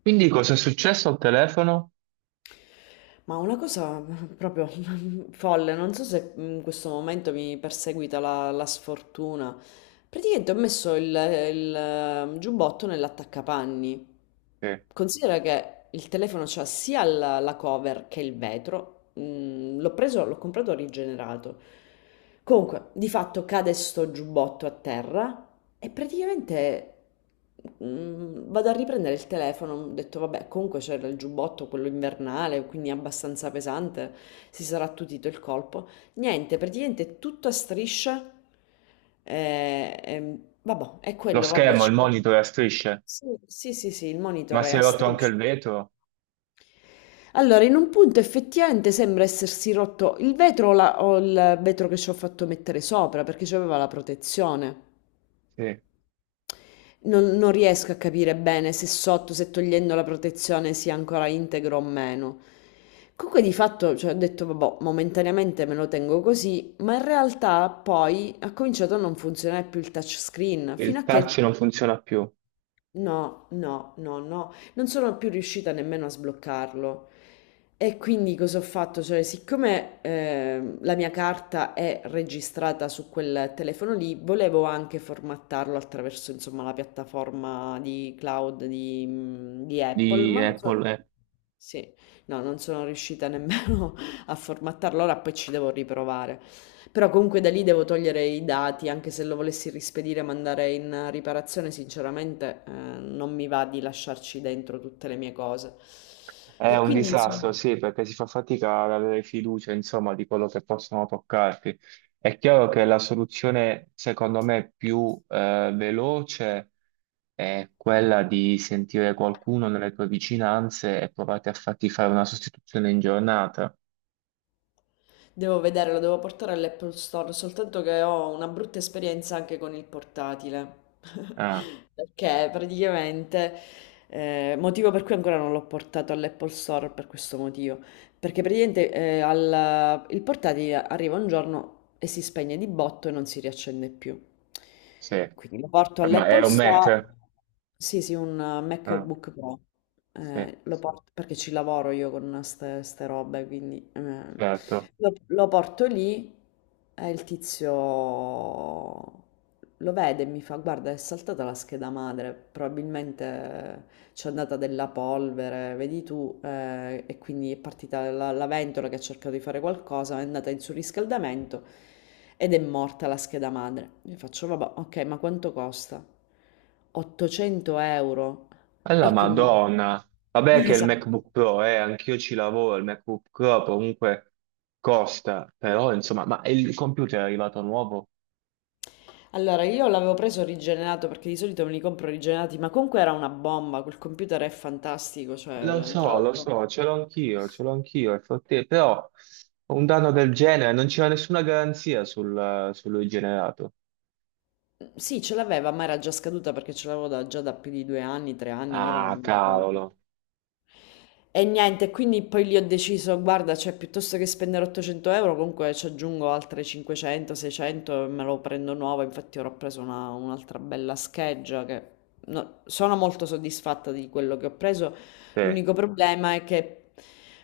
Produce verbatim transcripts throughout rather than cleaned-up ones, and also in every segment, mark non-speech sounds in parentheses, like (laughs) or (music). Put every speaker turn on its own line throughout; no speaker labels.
Quindi cosa è successo al telefono?
Ma una cosa proprio (laughs) folle, non so se in questo momento mi perseguita la, la sfortuna. Praticamente ho messo il, il eh, giubbotto nell'attaccapanni.
Sì.
Considera che il telefono c'ha sia la, la cover che il vetro. Mm, l'ho preso, l'ho comprato rigenerato. Comunque, di fatto cade sto giubbotto a terra. E praticamente mm, vado a riprendere il telefono, ho detto vabbè, comunque c'era il giubbotto, quello invernale, quindi abbastanza pesante, si sarà attutito il colpo. Niente, praticamente tutto a strisce. Eh, ehm, vabbè, è
Lo
quello, vabbè,
schermo, il
ci può.
monitor, la strisce,
Sì, sì, sì, sì, il
ma
monitor è
si è
a
rotto anche
strisce.
il vetro?
Allora, in un punto effettivamente sembra essersi rotto il vetro o, la- o il vetro che ci ho fatto mettere sopra perché c'aveva la protezione.
Sì.
Non, non riesco a capire bene se sotto, se togliendo la protezione sia ancora integro o meno. Comunque di fatto, cioè, ho detto, vabbè, momentaneamente me lo tengo così, ma in realtà poi ha cominciato a non funzionare più il touchscreen, fino
Il
a che
touch non funziona più
no, no, no, no, non sono più riuscita nemmeno a sbloccarlo. E quindi cosa ho fatto? Cioè, siccome ehm, la mia carta è registrata su quel telefono lì, volevo anche formattarlo attraverso, insomma, la piattaforma di cloud di, mhmm, di Apple,
di
ma non
Apple.
so.
eh.
Sì, no, non sono riuscita nemmeno (laughs) a formattarlo, ora poi ci devo riprovare. Però comunque da lì devo togliere i dati, anche se lo volessi rispedire e mandare in riparazione, sinceramente, eh, non mi va di lasciarci dentro tutte le mie cose.
È
E
un
quindi,
disastro,
insomma,
sì, perché si fa fatica ad avere fiducia, insomma, di quello che possono toccarti. È chiaro che la soluzione, secondo me, più eh, veloce è quella di sentire qualcuno nelle tue vicinanze e provate a farti fare una sostituzione in giornata.
devo vedere, lo devo portare all'Apple Store, soltanto che ho una brutta esperienza anche con il portatile.
Ah.
(laughs) Perché praticamente, eh, motivo per cui ancora non l'ho portato all'Apple Store per questo motivo. Perché praticamente eh, al- il portatile arriva un giorno e si spegne di botto e non si riaccende più.
Sì,
Quindi lo porto
ma è
all'Apple
un
Store,
Mac?
sì, sì, un eh,
Ah,
MacBook Pro.
sì,
Eh, lo porto perché ci lavoro io con ste, ste robe, quindi eh,
certo.
lo, lo porto lì e il tizio lo vede e mi fa: Guarda, è saltata la scheda madre, probabilmente c'è andata della polvere, vedi tu, ehm, e quindi è partita la la ventola che ha cercato di fare qualcosa, è andata in surriscaldamento ed è morta la scheda madre. Gli faccio, vabbè, ok, ma quanto costa? ottocento euro.
Alla
E quindi,
Madonna.
(laughs)
Vabbè
mm,
che il
esatto.
MacBook Pro, eh, anch'io ci lavoro, il MacBook Pro comunque costa, però insomma, ma il computer è arrivato nuovo?
Allora, io l'avevo preso rigenerato perché di solito me li compro rigenerati, ma comunque era una bomba, quel computer è fantastico,
Lo
cioè, tra
so, lo
l'altro...
so, ce l'ho anch'io, ce l'ho anch'io, è forte, però un danno del genere, non c'era nessuna garanzia sul, su lui generato.
Sì, ce l'aveva, ma era già scaduta perché ce l'avevo da- già da più di due anni, tre anni, ora non
Ah,
mi ricordo.
cavolo.
E niente, quindi poi lì ho deciso, guarda, cioè piuttosto che spendere ottocento euro, comunque ci aggiungo altre cinquecento, seicento e me lo prendo nuovo. Infatti ora ho preso una- un'altra bella scheggia che no- sono molto soddisfatta di quello che ho preso.
Sì,
L'unico problema è che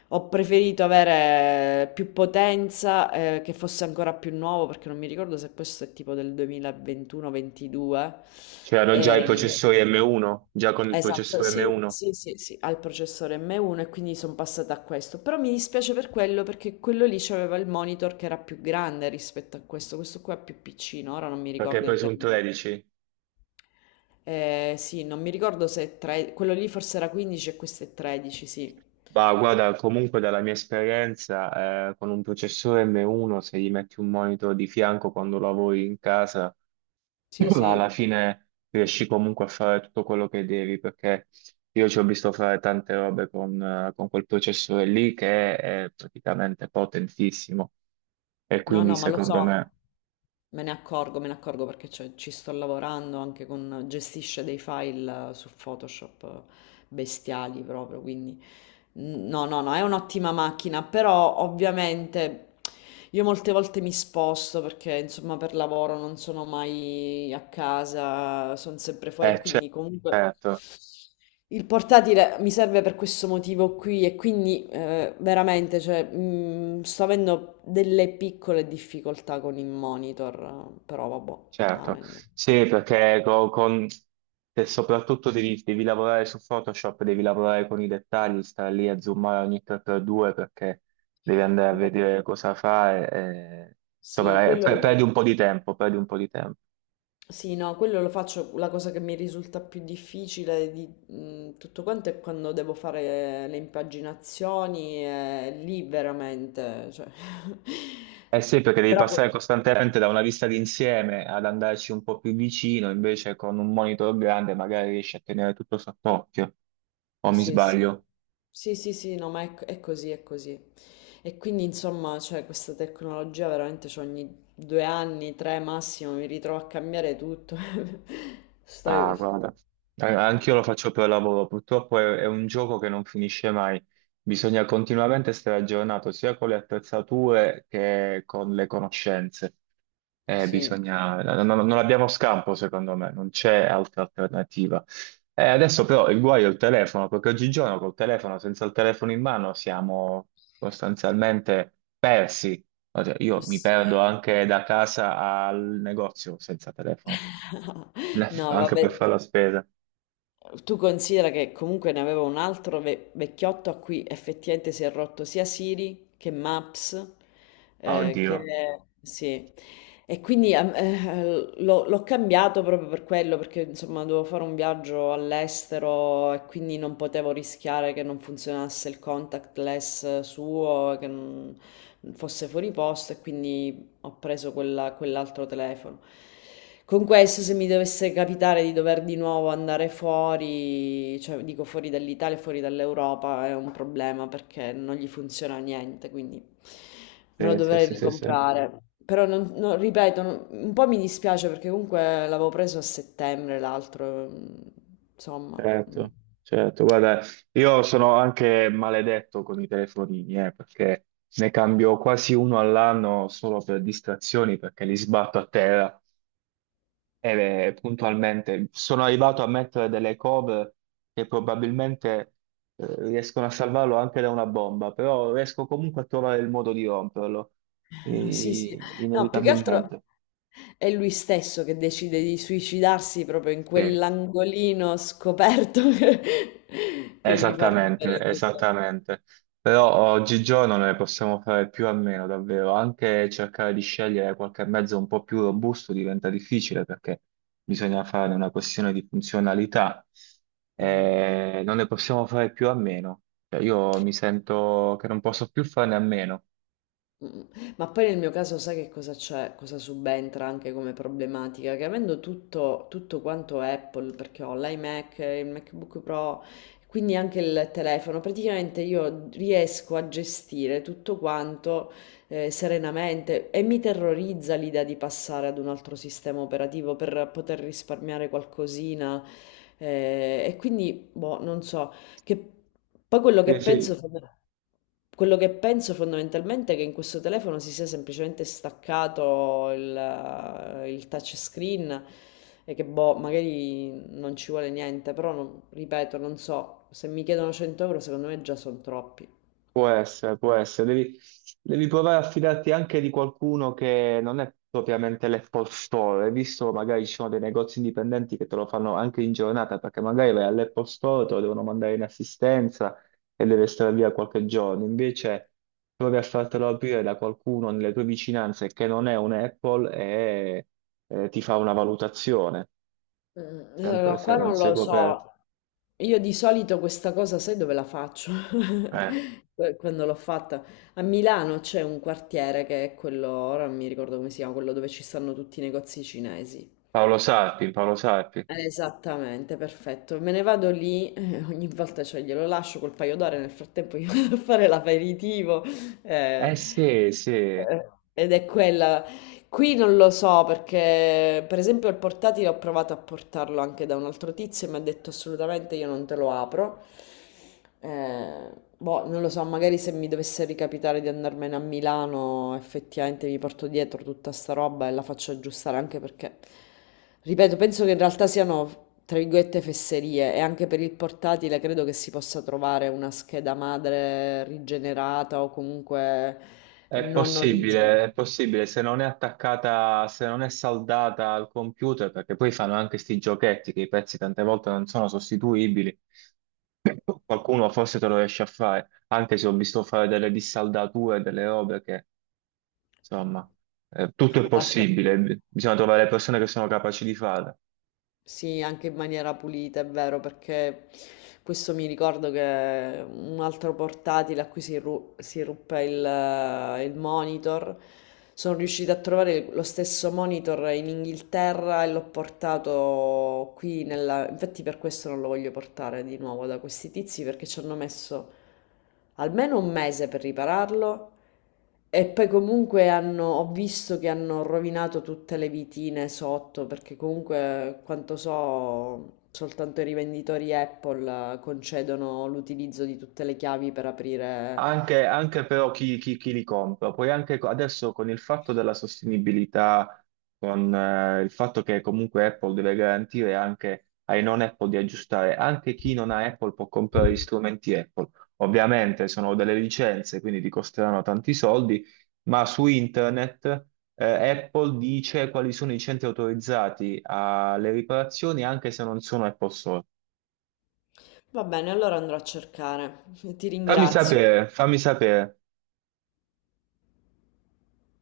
ho preferito avere più potenza, eh, che fosse ancora più nuovo, perché non mi ricordo se questo è tipo del duemilaventuno-ventidue.
c'erano già i
E...
processori M uno, già con il
esatto,
processore
sì,
M uno,
sì, sì, sì, al processore M uno e quindi sono passata a questo. Però mi dispiace per quello perché quello lì c'aveva il monitor che era più grande rispetto a questo, questo qua è più piccino, ora non mi
perché hai
ricordo in
preso un
termini.
tredici.
Eh, sì, non mi ricordo se è tre- quello lì forse era quindici e questo è tredici, sì.
Ma guarda, comunque dalla mia esperienza, eh, con un processore M uno, se gli metti un monitor di fianco quando lavori in casa,
Sì,
(clears throat) ma alla
sì.
fine riesci comunque a fare tutto quello che devi, perché io ci ho visto fare tante robe con, eh, con quel processore lì che è praticamente potentissimo. E
No,
quindi
no, ma lo
secondo
so,
me,
me ne accorgo, me ne accorgo perché c'è- ci sto lavorando anche con, gestisce dei file eh, su Photoshop eh, bestiali proprio, quindi n- no, no, no, è un'ottima macchina, però ovviamente. Io molte volte mi sposto perché insomma per lavoro non sono mai a casa, sono sempre fuori e
eh,
quindi comunque
certo.
il portatile mi serve per questo motivo qui e quindi eh, veramente cioè, mh, sto avendo delle piccole difficoltà con il monitor, però vabbè,
Certo,
amen.
sì, perché co- con, se soprattutto devi, devi lavorare su Photoshop, devi lavorare con i dettagli, stare lì a zoomare ogni tre per due perché devi andare a
Vabbè,
vedere cosa fare, e,
sì,
insomma, eh, per-
quello
perdi un po' di tempo, perdi un po' di tempo.
sì, no, quello lo faccio, la cosa che mi risulta più difficile di mh, tutto quanto è quando devo fare le impaginazioni, e lì veramente, cioè...
Eh sì, perché
(laughs)
devi
Però...
passare
poi-
costantemente da una vista d'insieme ad andarci un po' più vicino, invece con un monitor grande magari riesci a tenere tutto sott'occhio, o mi
sì, sì,
sbaglio?
sì, sì, sì, no, ma è, è così, è così. E quindi, insomma, cioè, questa tecnologia veramente cioè, ogni due anni, tre massimo, mi ritrovo a cambiare tutto. (laughs) Sto...
Ah, guarda. An-
cioè,
Anch'io lo faccio per lavoro, purtroppo è, è un gioco che non finisce mai, bisogna continuamente stare aggiornato sia con le attrezzature che con le conoscenze. Eh,
sì,
bisogna- non, non- non abbiamo scampo, secondo me, non c'è altra alternativa. Eh, adesso però il guaio è il telefono, perché oggigiorno col telefono, senza il telefono in mano, siamo sostanzialmente persi. Cioè, io mi perdo
sì.
anche da casa al negozio senza telefono. Le-
(laughs) No,
Anche
vabbè.
per fare la spesa.
Tu considera che comunque ne avevo un altro ve- vecchiotto a cui effettivamente si è rotto sia Siri che Maps,
Ah,
eh, che
oddio.
sì. E quindi ehm, eh, l'ho l'ho cambiato proprio per quello, perché insomma dovevo fare un viaggio all'estero e quindi non potevo rischiare che non funzionasse il contactless suo, che non fosse fuori posto e quindi ho preso quella- quell'altro telefono. Con questo, se mi dovesse capitare di dover di nuovo andare fuori, cioè dico fuori dall'Italia, fuori dall'Europa, è un problema perché non gli funziona niente, quindi me lo
Sì, sì,
dovrei
sì, sì, sì.
ricomprare. Però, non, non- ripeto, non- un po' mi dispiace perché comunque l'avevo preso a settembre l'altro, mm, insomma. Mm.
Certo, certo. Guarda, io sono anche maledetto con i telefonini, eh, perché ne cambio quasi uno all'anno solo per distrazioni, perché li sbatto a terra e eh, puntualmente sono arrivato a mettere delle cover che probabilmente eh, riescono a salvarlo anche da una bomba, però riesco comunque a trovare il modo di romperlo,
Eh, sì, sì.
eh,
No, più che altro
inevitabilmente.
è lui stesso che decide di suicidarsi proprio in
Sì.
quell'angolino scoperto (laughs) che, che gli fa
Esattamente,
rompere tutto.
esattamente. Però oggigiorno non ne possiamo fare più a meno, davvero. Anche cercare di scegliere qualche mezzo un po' più robusto diventa difficile perché bisogna fare una questione di funzionalità.
Mm.
Eh, non ne possiamo fare più a meno. Cioè, io mi sento che non posso più farne a meno.
Mm. Ma poi nel mio caso sai che cosa c'è, cosa subentra anche come problematica? Che avendo tutto, tutto quanto Apple, perché ho l'iMac, il MacBook Pro, quindi anche il telefono, praticamente io riesco a gestire tutto quanto eh, serenamente e mi terrorizza l'idea di passare ad un altro sistema operativo per poter risparmiare qualcosina. Eh, e quindi, boh, non so. Che poi quello che
Sì,
penso,
sì,
fonda- quello che penso fondamentalmente è che in questo telefono si sia semplicemente staccato il, il touchscreen e che boh, magari non ci vuole niente, però non- ripeto, non so, se mi chiedono cento euro secondo me già sono troppi.
può essere, può essere. Devi, devi provare a fidarti anche di qualcuno che non è propriamente l'Apple Store. Hai visto, magari ci sono dei negozi indipendenti che te lo fanno anche in giornata, perché magari vai all'Apple Store, te lo devono mandare in assistenza e deve stare via qualche giorno. Invece provi a fartelo aprire da qualcuno nelle tue vicinanze che non è un Apple e eh, ti fa una valutazione,
Mm,
sempre
allora,
se
qua
non
non
sei
lo
coperto.
so. Io di solito questa cosa, sai dove la faccio?
Eh,
(laughs) Que- Quando l'ho fatta a Milano c'è un quartiere che è quello, ora non mi ricordo come si chiama, quello dove ci stanno tutti i negozi cinesi.
Paolo Sarpi, Paolo Sarpi.
Eh, Esattamente, perfetto. Me ne vado lì, eh, ogni volta cioè, glielo lascio col paio d'ore, nel frattempo io (laughs) vado a fare l'aperitivo. Eh,
Eh sì, sì.
eh, ed è quella qui non lo so perché, per esempio, il portatile ho provato a portarlo anche da un altro tizio e mi ha detto assolutamente io non te lo apro. Eh, boh, non lo so, magari se mi dovesse ricapitare di andarmene a Milano, effettivamente mi porto dietro tutta sta roba e la faccio aggiustare anche perché, ripeto, penso che in realtà siano, tra virgolette, fesserie e anche per il portatile credo che si possa trovare una scheda madre rigenerata o comunque
È
non origine.
possibile, è possibile, se non è attaccata, se non è saldata al computer, perché poi fanno anche sti giochetti che i pezzi tante volte non sono sostituibili, qualcuno forse te lo riesce a fare, anche se ho visto fare delle dissaldature, delle robe che, insomma, eh, tutto è
(laughs) Lascia...
possibile, bisogna trovare le persone che sono capaci di farlo.
Sì, anche in maniera pulita, è vero, perché questo mi ricordo che un altro portatile a cui si, ru- si ruppe il, il monitor, sono riuscita a trovare lo stesso monitor in Inghilterra e l'ho portato qui nella... Infatti per questo non lo voglio portare di nuovo da questi tizi perché ci hanno messo almeno un mese per ripararlo e poi comunque hanno, ho visto che hanno rovinato tutte le vitine sotto, perché comunque, quanto so, soltanto i rivenditori Apple eh, concedono l'utilizzo di tutte le chiavi per aprire.
Anche, anche però chi, chi- chi li compra, poi anche co- adesso con il fatto della sostenibilità, con eh, il fatto che comunque Apple deve garantire anche ai non Apple di aggiustare, anche chi non ha Apple può comprare gli strumenti Apple. Ovviamente sono delle licenze, quindi ti costeranno tanti soldi, ma su internet eh, Apple dice quali sono i centri autorizzati alle riparazioni anche se non sono Apple Store.
Va bene, allora andrò a cercare. (laughs) Ti
Fammi
ringrazio.
sapere, fammi sapere.